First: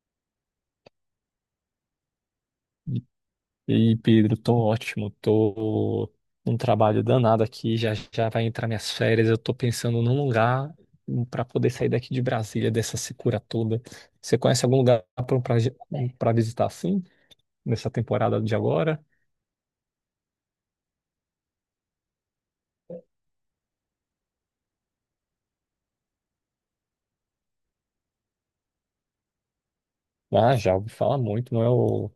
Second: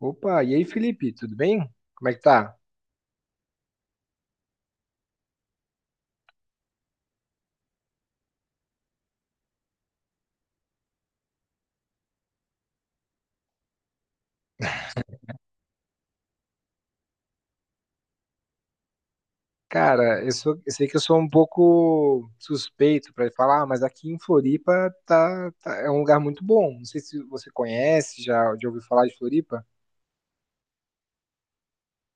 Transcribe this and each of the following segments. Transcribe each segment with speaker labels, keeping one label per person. Speaker 1: Opa, e aí, Felipe, tudo bem? Como é que tá?
Speaker 2: E aí, Pedro, tô ótimo, tô num trabalho danado aqui, já já vai entrar minhas férias, eu tô pensando num lugar para poder sair daqui de Brasília, dessa secura toda. Você conhece algum lugar para visitar assim, nessa temporada de agora?
Speaker 1: Cara, eu sei que eu sou um pouco suspeito para falar, mas aqui em Floripa é um lugar muito bom. Não sei se você conhece, já, já ouviu falar de Floripa?
Speaker 2: Ah, já ouvi falar muito, não é o...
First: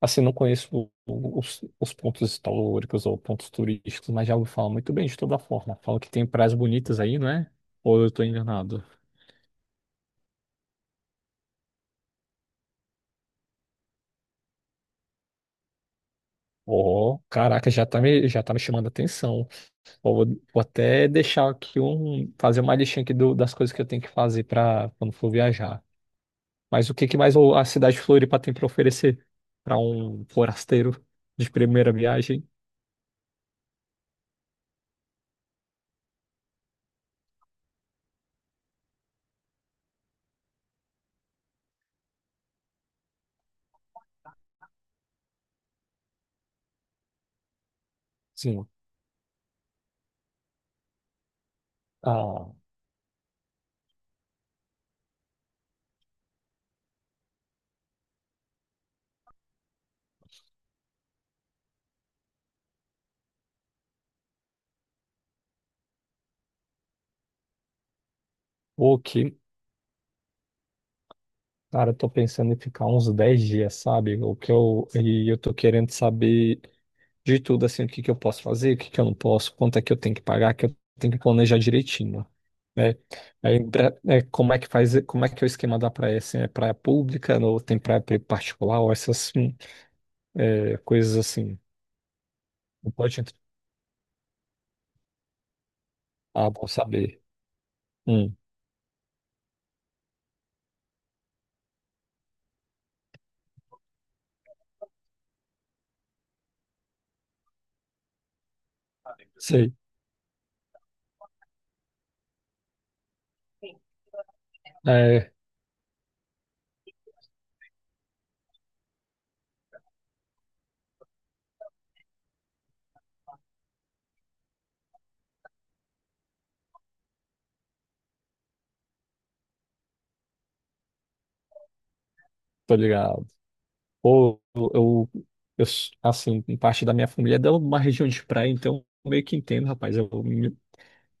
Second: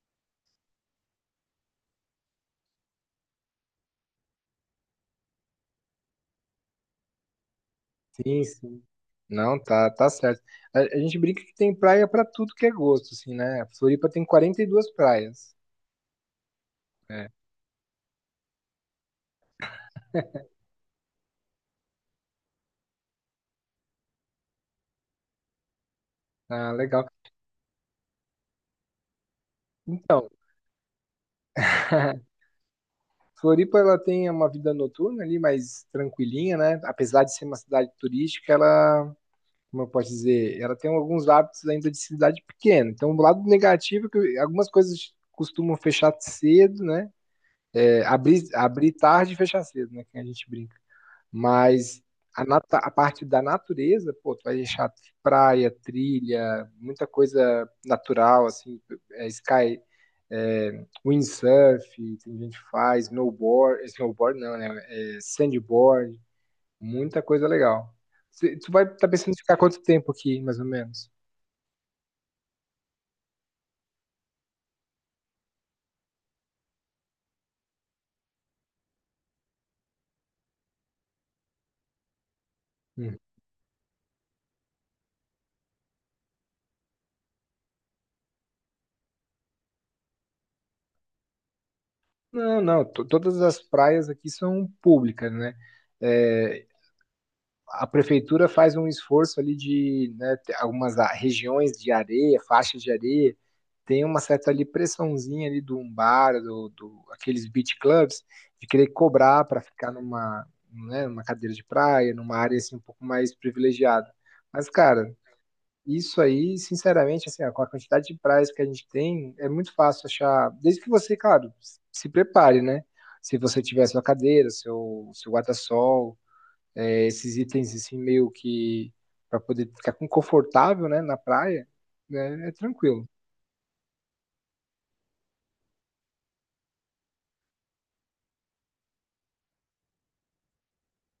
Speaker 2: Assim, não conheço os pontos históricos ou pontos turísticos, mas já ouvi falar muito bem de toda forma. Falam que tem praias bonitas aí, não é? Ou eu tô
Speaker 1: Sim,
Speaker 2: enganado?
Speaker 1: sim. Não, tá, tá certo. A gente brinca que tem praia para tudo que é gosto, assim, né? Floripa tem 42 praias.
Speaker 2: Oh,
Speaker 1: É.
Speaker 2: caraca, já tá me chamando a atenção. Pô, vou até deixar aqui um, fazer uma listinha aqui das coisas que eu tenho que fazer para quando for viajar.
Speaker 1: Ah,
Speaker 2: Mas o
Speaker 1: legal.
Speaker 2: que que mais a cidade de Floripa tem para oferecer para um
Speaker 1: Então,
Speaker 2: forasteiro de primeira viagem?
Speaker 1: Floripa ela tem uma vida noturna ali mais tranquilinha, né? Apesar de ser uma cidade turística, ela como eu posso dizer, ela tem alguns hábitos ainda de cidade pequena. Então, o lado negativo é que algumas coisas costumam fechar cedo, né? É, abrir,
Speaker 2: Sim.
Speaker 1: abrir tarde e fechar cedo, né? Que a gente brinca. Mas
Speaker 2: Ah,
Speaker 1: a parte da natureza, pô, tu vai deixar praia, trilha, muita coisa natural, assim, é, sky, é, windsurf, tem gente que faz snowboard, snowboard não, né? É, sandboard. Muita coisa legal. Tu vai
Speaker 2: o
Speaker 1: estar pensando
Speaker 2: que,
Speaker 1: em ficar quanto tempo aqui, mais ou menos?
Speaker 2: cara, eu tô pensando em ficar uns 10 dias, sabe? O que eu tô querendo saber de tudo, assim, o que que eu posso fazer, o que que eu não posso, quanto é que eu tenho que pagar, que eu tenho que planejar direitinho, né?
Speaker 1: Hum.
Speaker 2: Aí, é, como é que faz, como é que é o esquema da praia, assim, é praia pública, ou tem praia particular, ou essas, é, coisas assim,
Speaker 1: Não, não.
Speaker 2: não pode entrar.
Speaker 1: Todas as praias aqui são públicas, né?
Speaker 2: Ah,
Speaker 1: É,
Speaker 2: bom saber.
Speaker 1: a
Speaker 2: Hum,
Speaker 1: prefeitura faz um esforço ali de, né, ter algumas regiões de areia, faixas de areia, tem uma certa ali pressãozinha ali do um bar, do aqueles beach clubs, de querer cobrar para
Speaker 2: sei.
Speaker 1: ficar numa, né, numa cadeira de praia, numa área assim um pouco mais privilegiada. Mas, cara,
Speaker 2: É,
Speaker 1: isso aí, sinceramente, assim, ó, com a quantidade de praias que a gente tem, é muito fácil achar, desde que você, claro, se prepare, né? Se você tiver sua cadeira, seu guarda-sol, é, esses itens assim meio que para poder ficar confortável, né, na praia, né, é
Speaker 2: tô
Speaker 1: tranquilo.
Speaker 2: ligado. Ou eu, assim, parte da minha família é de uma região de praia, então eu meio que entendo, rapaz, eu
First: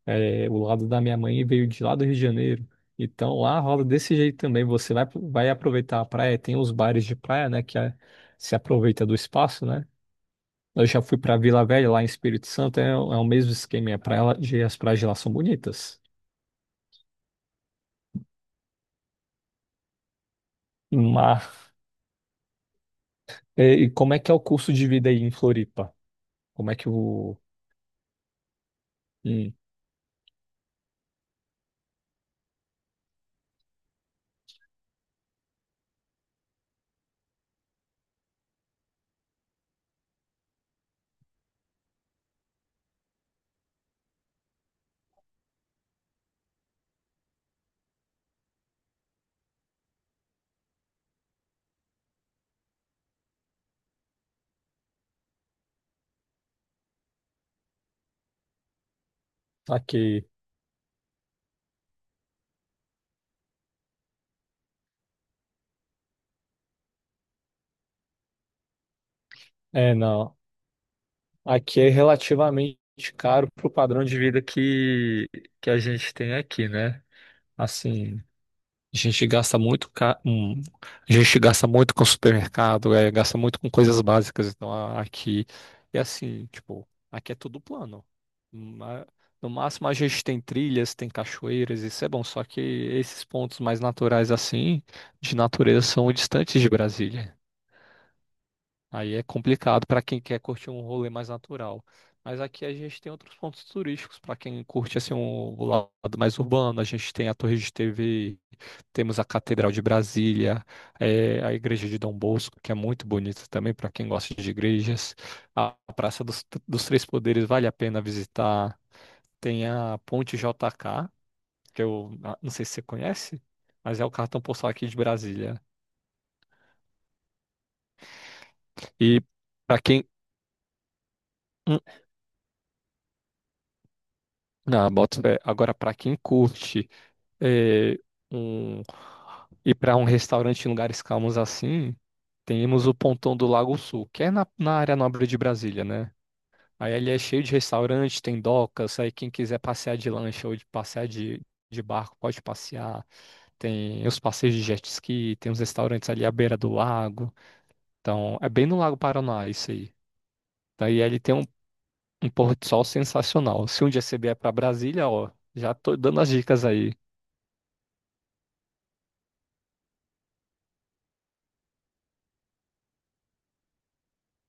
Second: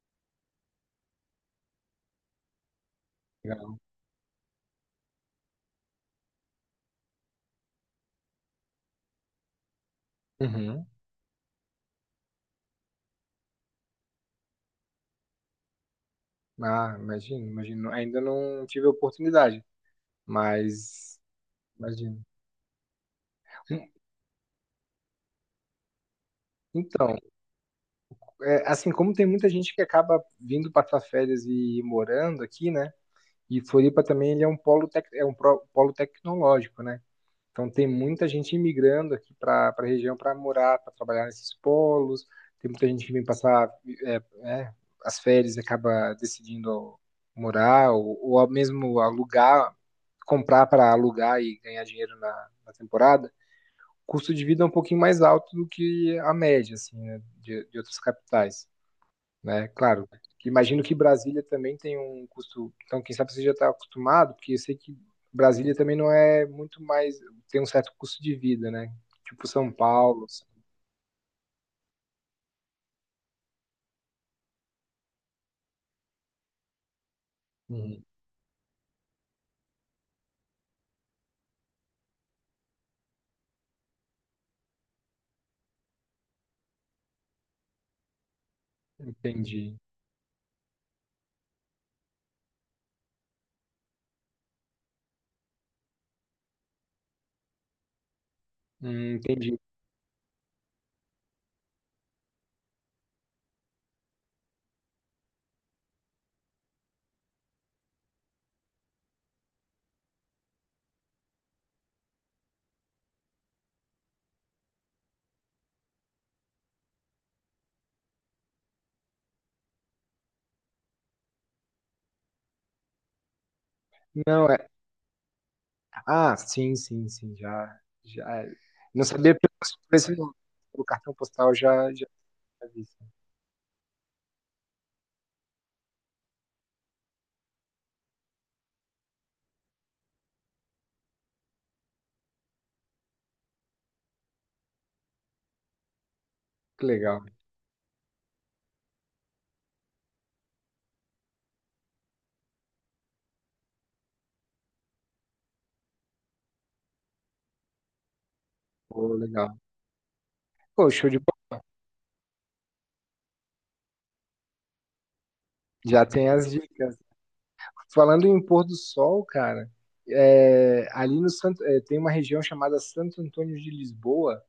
Speaker 2: É, o lado da minha mãe veio de lá do Rio de Janeiro. Então lá
Speaker 1: Legal.
Speaker 2: rola desse jeito também. Você vai, vai aproveitar a praia, tem os bares de praia, né? Se aproveita do espaço, né? Eu
Speaker 1: Uhum.
Speaker 2: já fui para Vila Velha, lá em Espírito Santo, é, é o mesmo esquema. E as praias de lá são bonitas.
Speaker 1: Ah, imagino, imagino. Ainda não tive a oportunidade, mas
Speaker 2: Mas,
Speaker 1: imagino.
Speaker 2: é, e como é que é o custo de vida aí em Floripa? Como é que
Speaker 1: Então,
Speaker 2: o.
Speaker 1: é, assim como tem muita
Speaker 2: Hum,
Speaker 1: gente que acaba vindo passar férias e morando aqui, né? E Floripa também ele é um polo, tec, é um polo tecnológico, né? Então tem muita gente imigrando aqui para a região para morar, para trabalhar nesses polos. Tem muita gente que vem passar é, é, as férias e acaba decidindo morar ou ao mesmo alugar, comprar para alugar e ganhar dinheiro na, na temporada. O custo de vida é um pouquinho mais alto do que a média, assim, né, de outras capitais, né? Claro,
Speaker 2: aqui.
Speaker 1: imagino que Brasília também tem um custo, então quem sabe você já está acostumado, porque eu sei que Brasília também não é muito mais, tem um certo custo de vida, né? Tipo São
Speaker 2: É,
Speaker 1: Paulo,
Speaker 2: não.
Speaker 1: assim.
Speaker 2: Aqui é relativamente caro pro padrão de vida que a gente tem aqui, né?
Speaker 1: Uhum.
Speaker 2: Assim. A gente gasta muito, ca- hum, a gente gasta muito com supermercado, é, gasta muito com coisas básicas. Então aqui é assim, tipo, aqui é tudo plano. Ma- No
Speaker 1: Entendi.
Speaker 2: máximo a gente tem trilhas, tem cachoeiras, isso é bom. Só que esses pontos mais naturais assim, de natureza, são distantes de Brasília. Aí é
Speaker 1: Entendi.
Speaker 2: complicado para quem quer curtir um rolê mais natural. Mas aqui a gente tem outros pontos turísticos para quem curte assim um o lado mais urbano. A gente tem a Torre de TV, temos a Catedral de Brasília, a Igreja de Dom Bosco, que é muito bonita também para quem gosta de igrejas. A Praça dos Três Poderes vale a pena visitar. Tem a Ponte JK, que eu não sei se você conhece, mas é o cartão
Speaker 1: Não, é,
Speaker 2: postal aqui de Brasília.
Speaker 1: ah, sim, sim, sim, já, já, é. Não
Speaker 2: E
Speaker 1: sabia pelo,
Speaker 2: para
Speaker 1: por
Speaker 2: quem
Speaker 1: esse- pelo cartão postal, já, já, tinha visto.
Speaker 2: Na boto fé. Agora, para quem curte é, um, ir para um restaurante em lugares calmos assim, temos o Pontão do Lago Sul, que é na área nobre de Brasília, né?
Speaker 1: Que
Speaker 2: Aí ele é cheio de restaurante, tem docas, aí quem quiser passear de lancha ou de barco pode passear. Tem os passeios de jet ski, tem os restaurantes ali à beira do lago. Então, é bem no Lago Paranoá
Speaker 1: legal,
Speaker 2: isso aí.
Speaker 1: pô,
Speaker 2: Daí
Speaker 1: show de
Speaker 2: ele tem
Speaker 1: bola,
Speaker 2: um pôr de sol sensacional. Se um dia você vier pra Brasília, ó, já tô
Speaker 1: já
Speaker 2: dando
Speaker 1: tem
Speaker 2: as
Speaker 1: as
Speaker 2: dicas aí.
Speaker 1: dicas. Falando em pôr do sol, cara, é, ali no Santo, é, tem uma região chamada Santo Antônio de Lisboa,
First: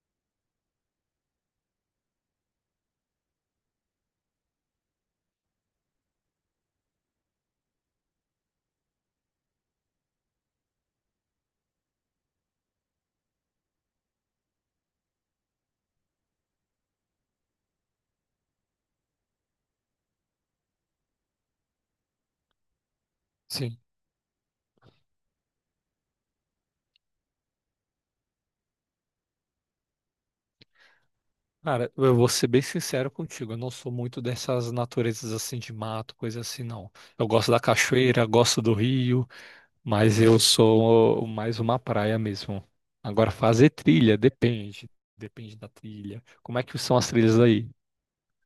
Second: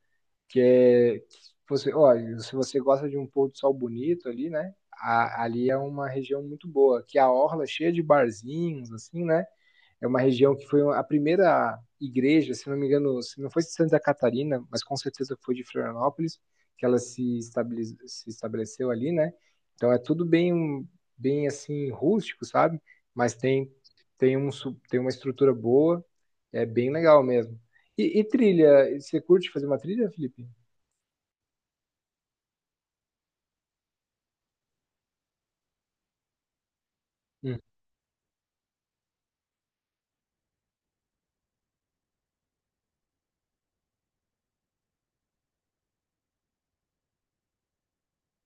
Speaker 1: que é que você, olha, se você gosta de um pôr do sol bonito ali, né? Ali é uma região muito boa, que a orla é cheia de barzinhos, assim, né? É uma região que foi a primeira igreja, se não me engano, se não foi de Santa Catarina, mas com certeza foi de Florianópolis, que ela se, se estabeleceu ali, né? Então é tudo bem, bem assim, rústico, sabe? Mas tem,
Speaker 2: Sim.
Speaker 1: tem, um, tem uma estrutura boa, é bem legal mesmo. E trilha, você curte fazer uma trilha, Felipe?
Speaker 2: Cara, eu vou ser bem sincero contigo, eu não sou muito dessas naturezas assim de mato, coisa assim, não. Eu gosto
Speaker 1: Hum.
Speaker 2: da cachoeira, gosto do rio, mas eu sou mais uma praia mesmo. Agora, fazer trilha, depende. Depende da trilha. Como é que são as trilhas aí,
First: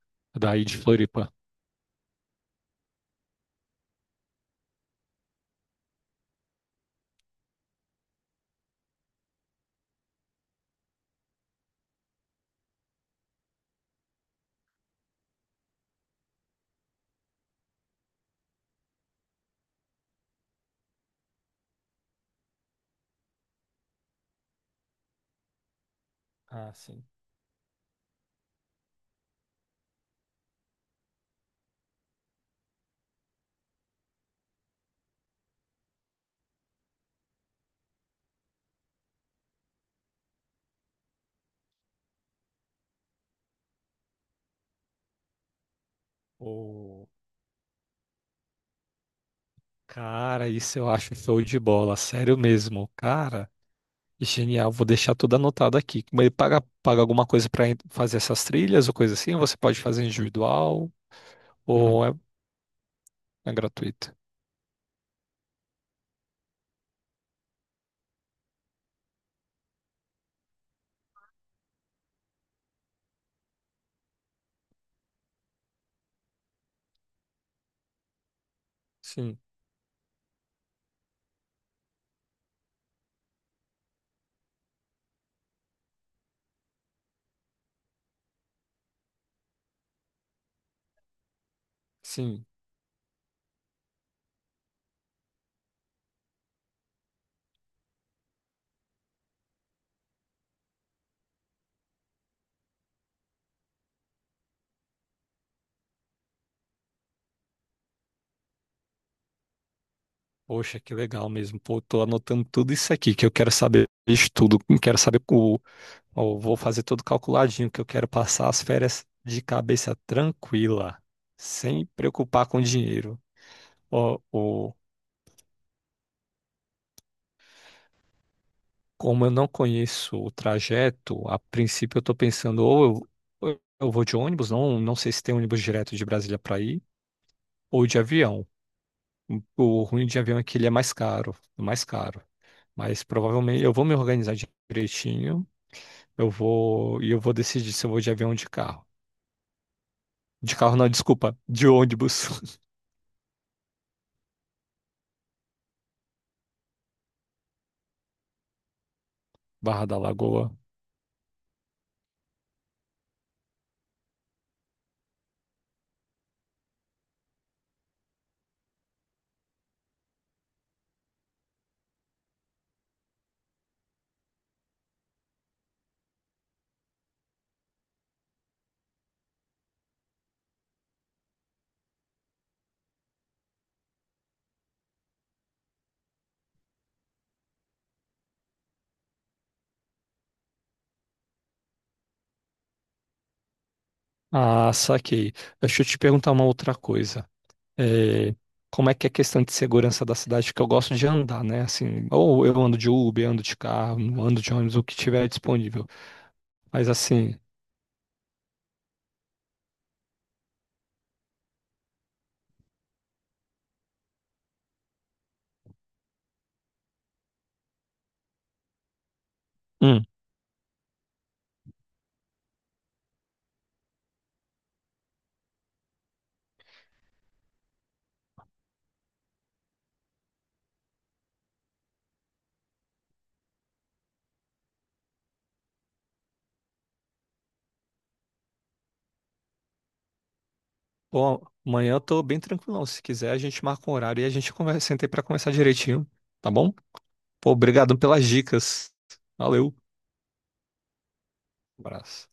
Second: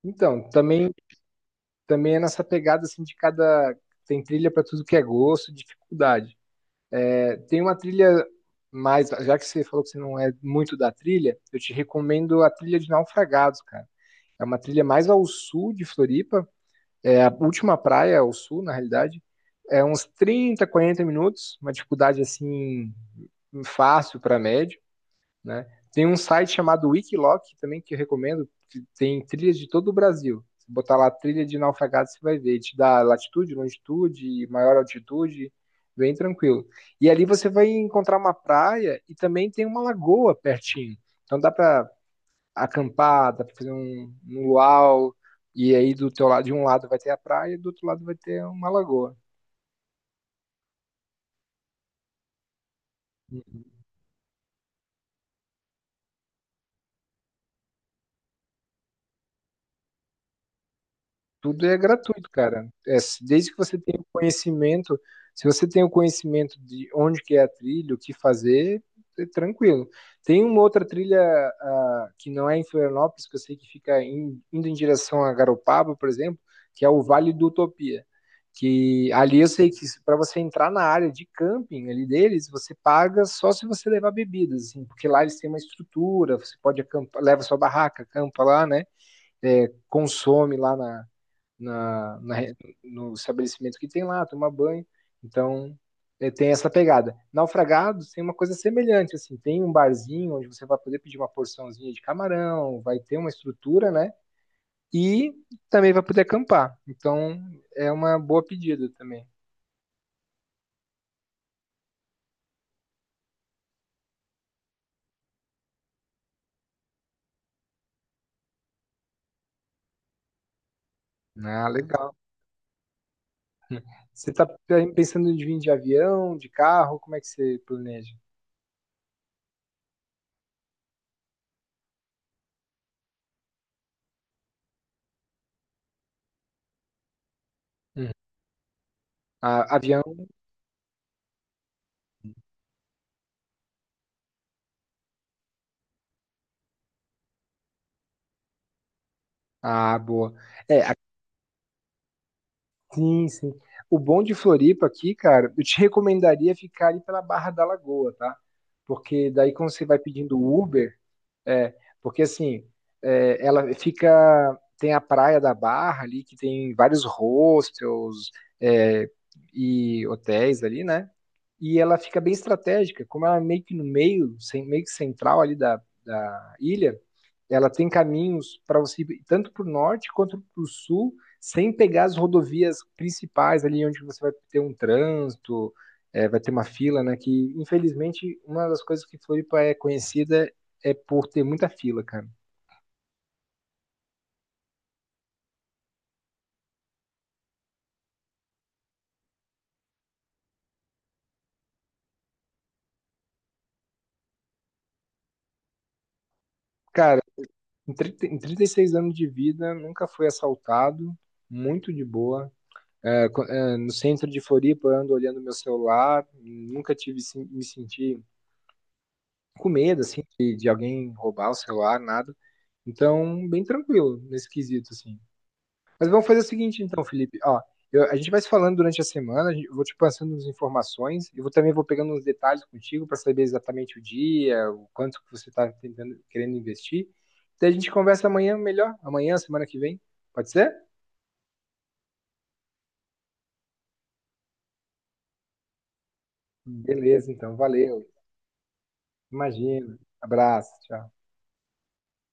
Speaker 1: Então,
Speaker 2: daí de
Speaker 1: também,
Speaker 2: Floripa?
Speaker 1: também é nessa pegada assim de cada. Tem trilha para tudo que é gosto, dificuldade. É, tem uma trilha mais, já que você falou que você não é muito da trilha, eu te recomendo a trilha de Naufragados, cara. É uma trilha mais ao sul de Floripa, é a última praia ao sul, na realidade. É uns 30, 40 minutos, uma dificuldade assim fácil para médio. Né? Tem um site
Speaker 2: Ah,
Speaker 1: chamado
Speaker 2: sim.
Speaker 1: Wikiloc também que eu recomendo, que tem trilhas de todo o Brasil. Se botar lá trilha de naufragado, você vai ver. Te dá latitude, longitude, maior altitude, bem tranquilo. E ali você vai encontrar uma praia e também tem uma lagoa pertinho. Então dá para acampar, dá para fazer um, um luau, e aí do teu lado, de um lado vai
Speaker 2: Ô,
Speaker 1: ter a praia, do outro lado vai ter uma lagoa.
Speaker 2: cara, isso eu acho show de bola, sério mesmo. Cara, Genial, vou deixar tudo anotado aqui. Mas ele paga alguma coisa para fazer essas trilhas ou coisa assim? Ou você pode fazer individual
Speaker 1: Tudo é
Speaker 2: ou
Speaker 1: gratuito, cara. É, desde
Speaker 2: é
Speaker 1: que você tenha o
Speaker 2: gratuito?
Speaker 1: conhecimento, se você tem o conhecimento de onde que é a trilha, o que fazer, é tranquilo. Tem uma outra trilha, ah, que não é em Florianópolis, que eu sei que fica indo em direção a Garopaba, por exemplo, que é o Vale do Utopia. Que
Speaker 2: Sim,
Speaker 1: ali eu sei que para você entrar na área de camping ali deles, você paga só se você levar bebidas, assim, porque lá eles têm uma estrutura, você pode acampar, leva sua barraca, acampa lá, né? É, consome lá na na, na
Speaker 2: sim.
Speaker 1: no estabelecimento que tem lá, tomar banho. Então, é, tem essa pegada. Naufragados tem uma coisa semelhante, assim, tem um barzinho onde você vai poder pedir uma porçãozinha de camarão, vai ter uma estrutura, né? E também vai poder acampar. Então, é uma boa pedida também.
Speaker 2: Poxa, que legal mesmo. Pô, tô anotando tudo isso aqui que eu quero saber de tudo. Eu Quero saber ó, vou fazer tudo calculadinho que eu quero passar as férias de cabeça tranquila,
Speaker 1: Ah,
Speaker 2: sem
Speaker 1: legal.
Speaker 2: preocupar com dinheiro. Ó,
Speaker 1: Você está pensando de vir de avião, de carro? Como é que você planeja?
Speaker 2: Como eu não conheço o trajeto, a princípio eu estou pensando ou eu vou de ônibus, não sei se tem ônibus direto de Brasília para ir, ou de
Speaker 1: Hum.
Speaker 2: avião.
Speaker 1: Ah,
Speaker 2: O
Speaker 1: avião?
Speaker 2: ruim de avião é que ele é mais caro, mais caro. Mas provavelmente eu vou me organizar direitinho, eu vou decidir se eu vou de avião ou de carro.
Speaker 1: Ah, boa.
Speaker 2: De carro
Speaker 1: É,
Speaker 2: não, desculpa, de ônibus.
Speaker 1: sim, sim. O bom de Floripa aqui, cara, eu te recomendaria ficar ali pela Barra da Lagoa, tá? Porque daí quando você
Speaker 2: Barra da
Speaker 1: vai pedindo
Speaker 2: Lagoa.
Speaker 1: Uber, é, porque assim, é, ela fica, tem a praia da Barra ali, que tem vários hostels, é, e hotéis ali, né? E ela fica bem estratégica, como ela é meio que no meio, meio que central ali da, da ilha, ela tem caminhos para você ir tanto para o norte quanto para o sul, sem pegar as rodovias principais ali onde você vai ter um trânsito, é, vai ter uma fila, né? Que infelizmente uma das coisas que Floripa é conhecida é por ter muita fila, cara.
Speaker 2: Ah, saquei. Deixa eu te perguntar uma outra coisa. É, como é que é a questão de segurança da cidade, que eu gosto de andar, né? Assim, ou eu ando de Uber, ando de carro, ando de ônibus, o que tiver disponível. Mas
Speaker 1: Cara,
Speaker 2: assim,
Speaker 1: em 30 em 36 anos de vida, nunca fui assaltado, muito de boa. É, é, no centro de Floripa, eu ando olhando meu celular, nunca tive me senti com medo,
Speaker 2: hum,
Speaker 1: assim, de alguém roubar o celular, nada. Então, bem tranquilo nesse quesito, assim. Mas vamos fazer o seguinte, então, Felipe. Ó, a gente vai se falando durante a semana, eu vou te passando as informações, e vou, também vou pegando uns detalhes contigo para saber exatamente o dia, o quanto que você está tentando, querendo investir. Daí a gente conversa amanhã melhor, amanhã, semana que vem. Pode ser?
Speaker 2: bom, amanhã eu tô bem tranquilão. Se quiser, a gente marca um horário e a gente conversa, senta aí pra conversar direitinho, tá bom?
Speaker 1: Beleza,
Speaker 2: Pô,
Speaker 1: então,
Speaker 2: obrigado
Speaker 1: valeu.
Speaker 2: pelas dicas. Valeu.
Speaker 1: Imagina. Abraço, tchau.
Speaker 2: Abraço.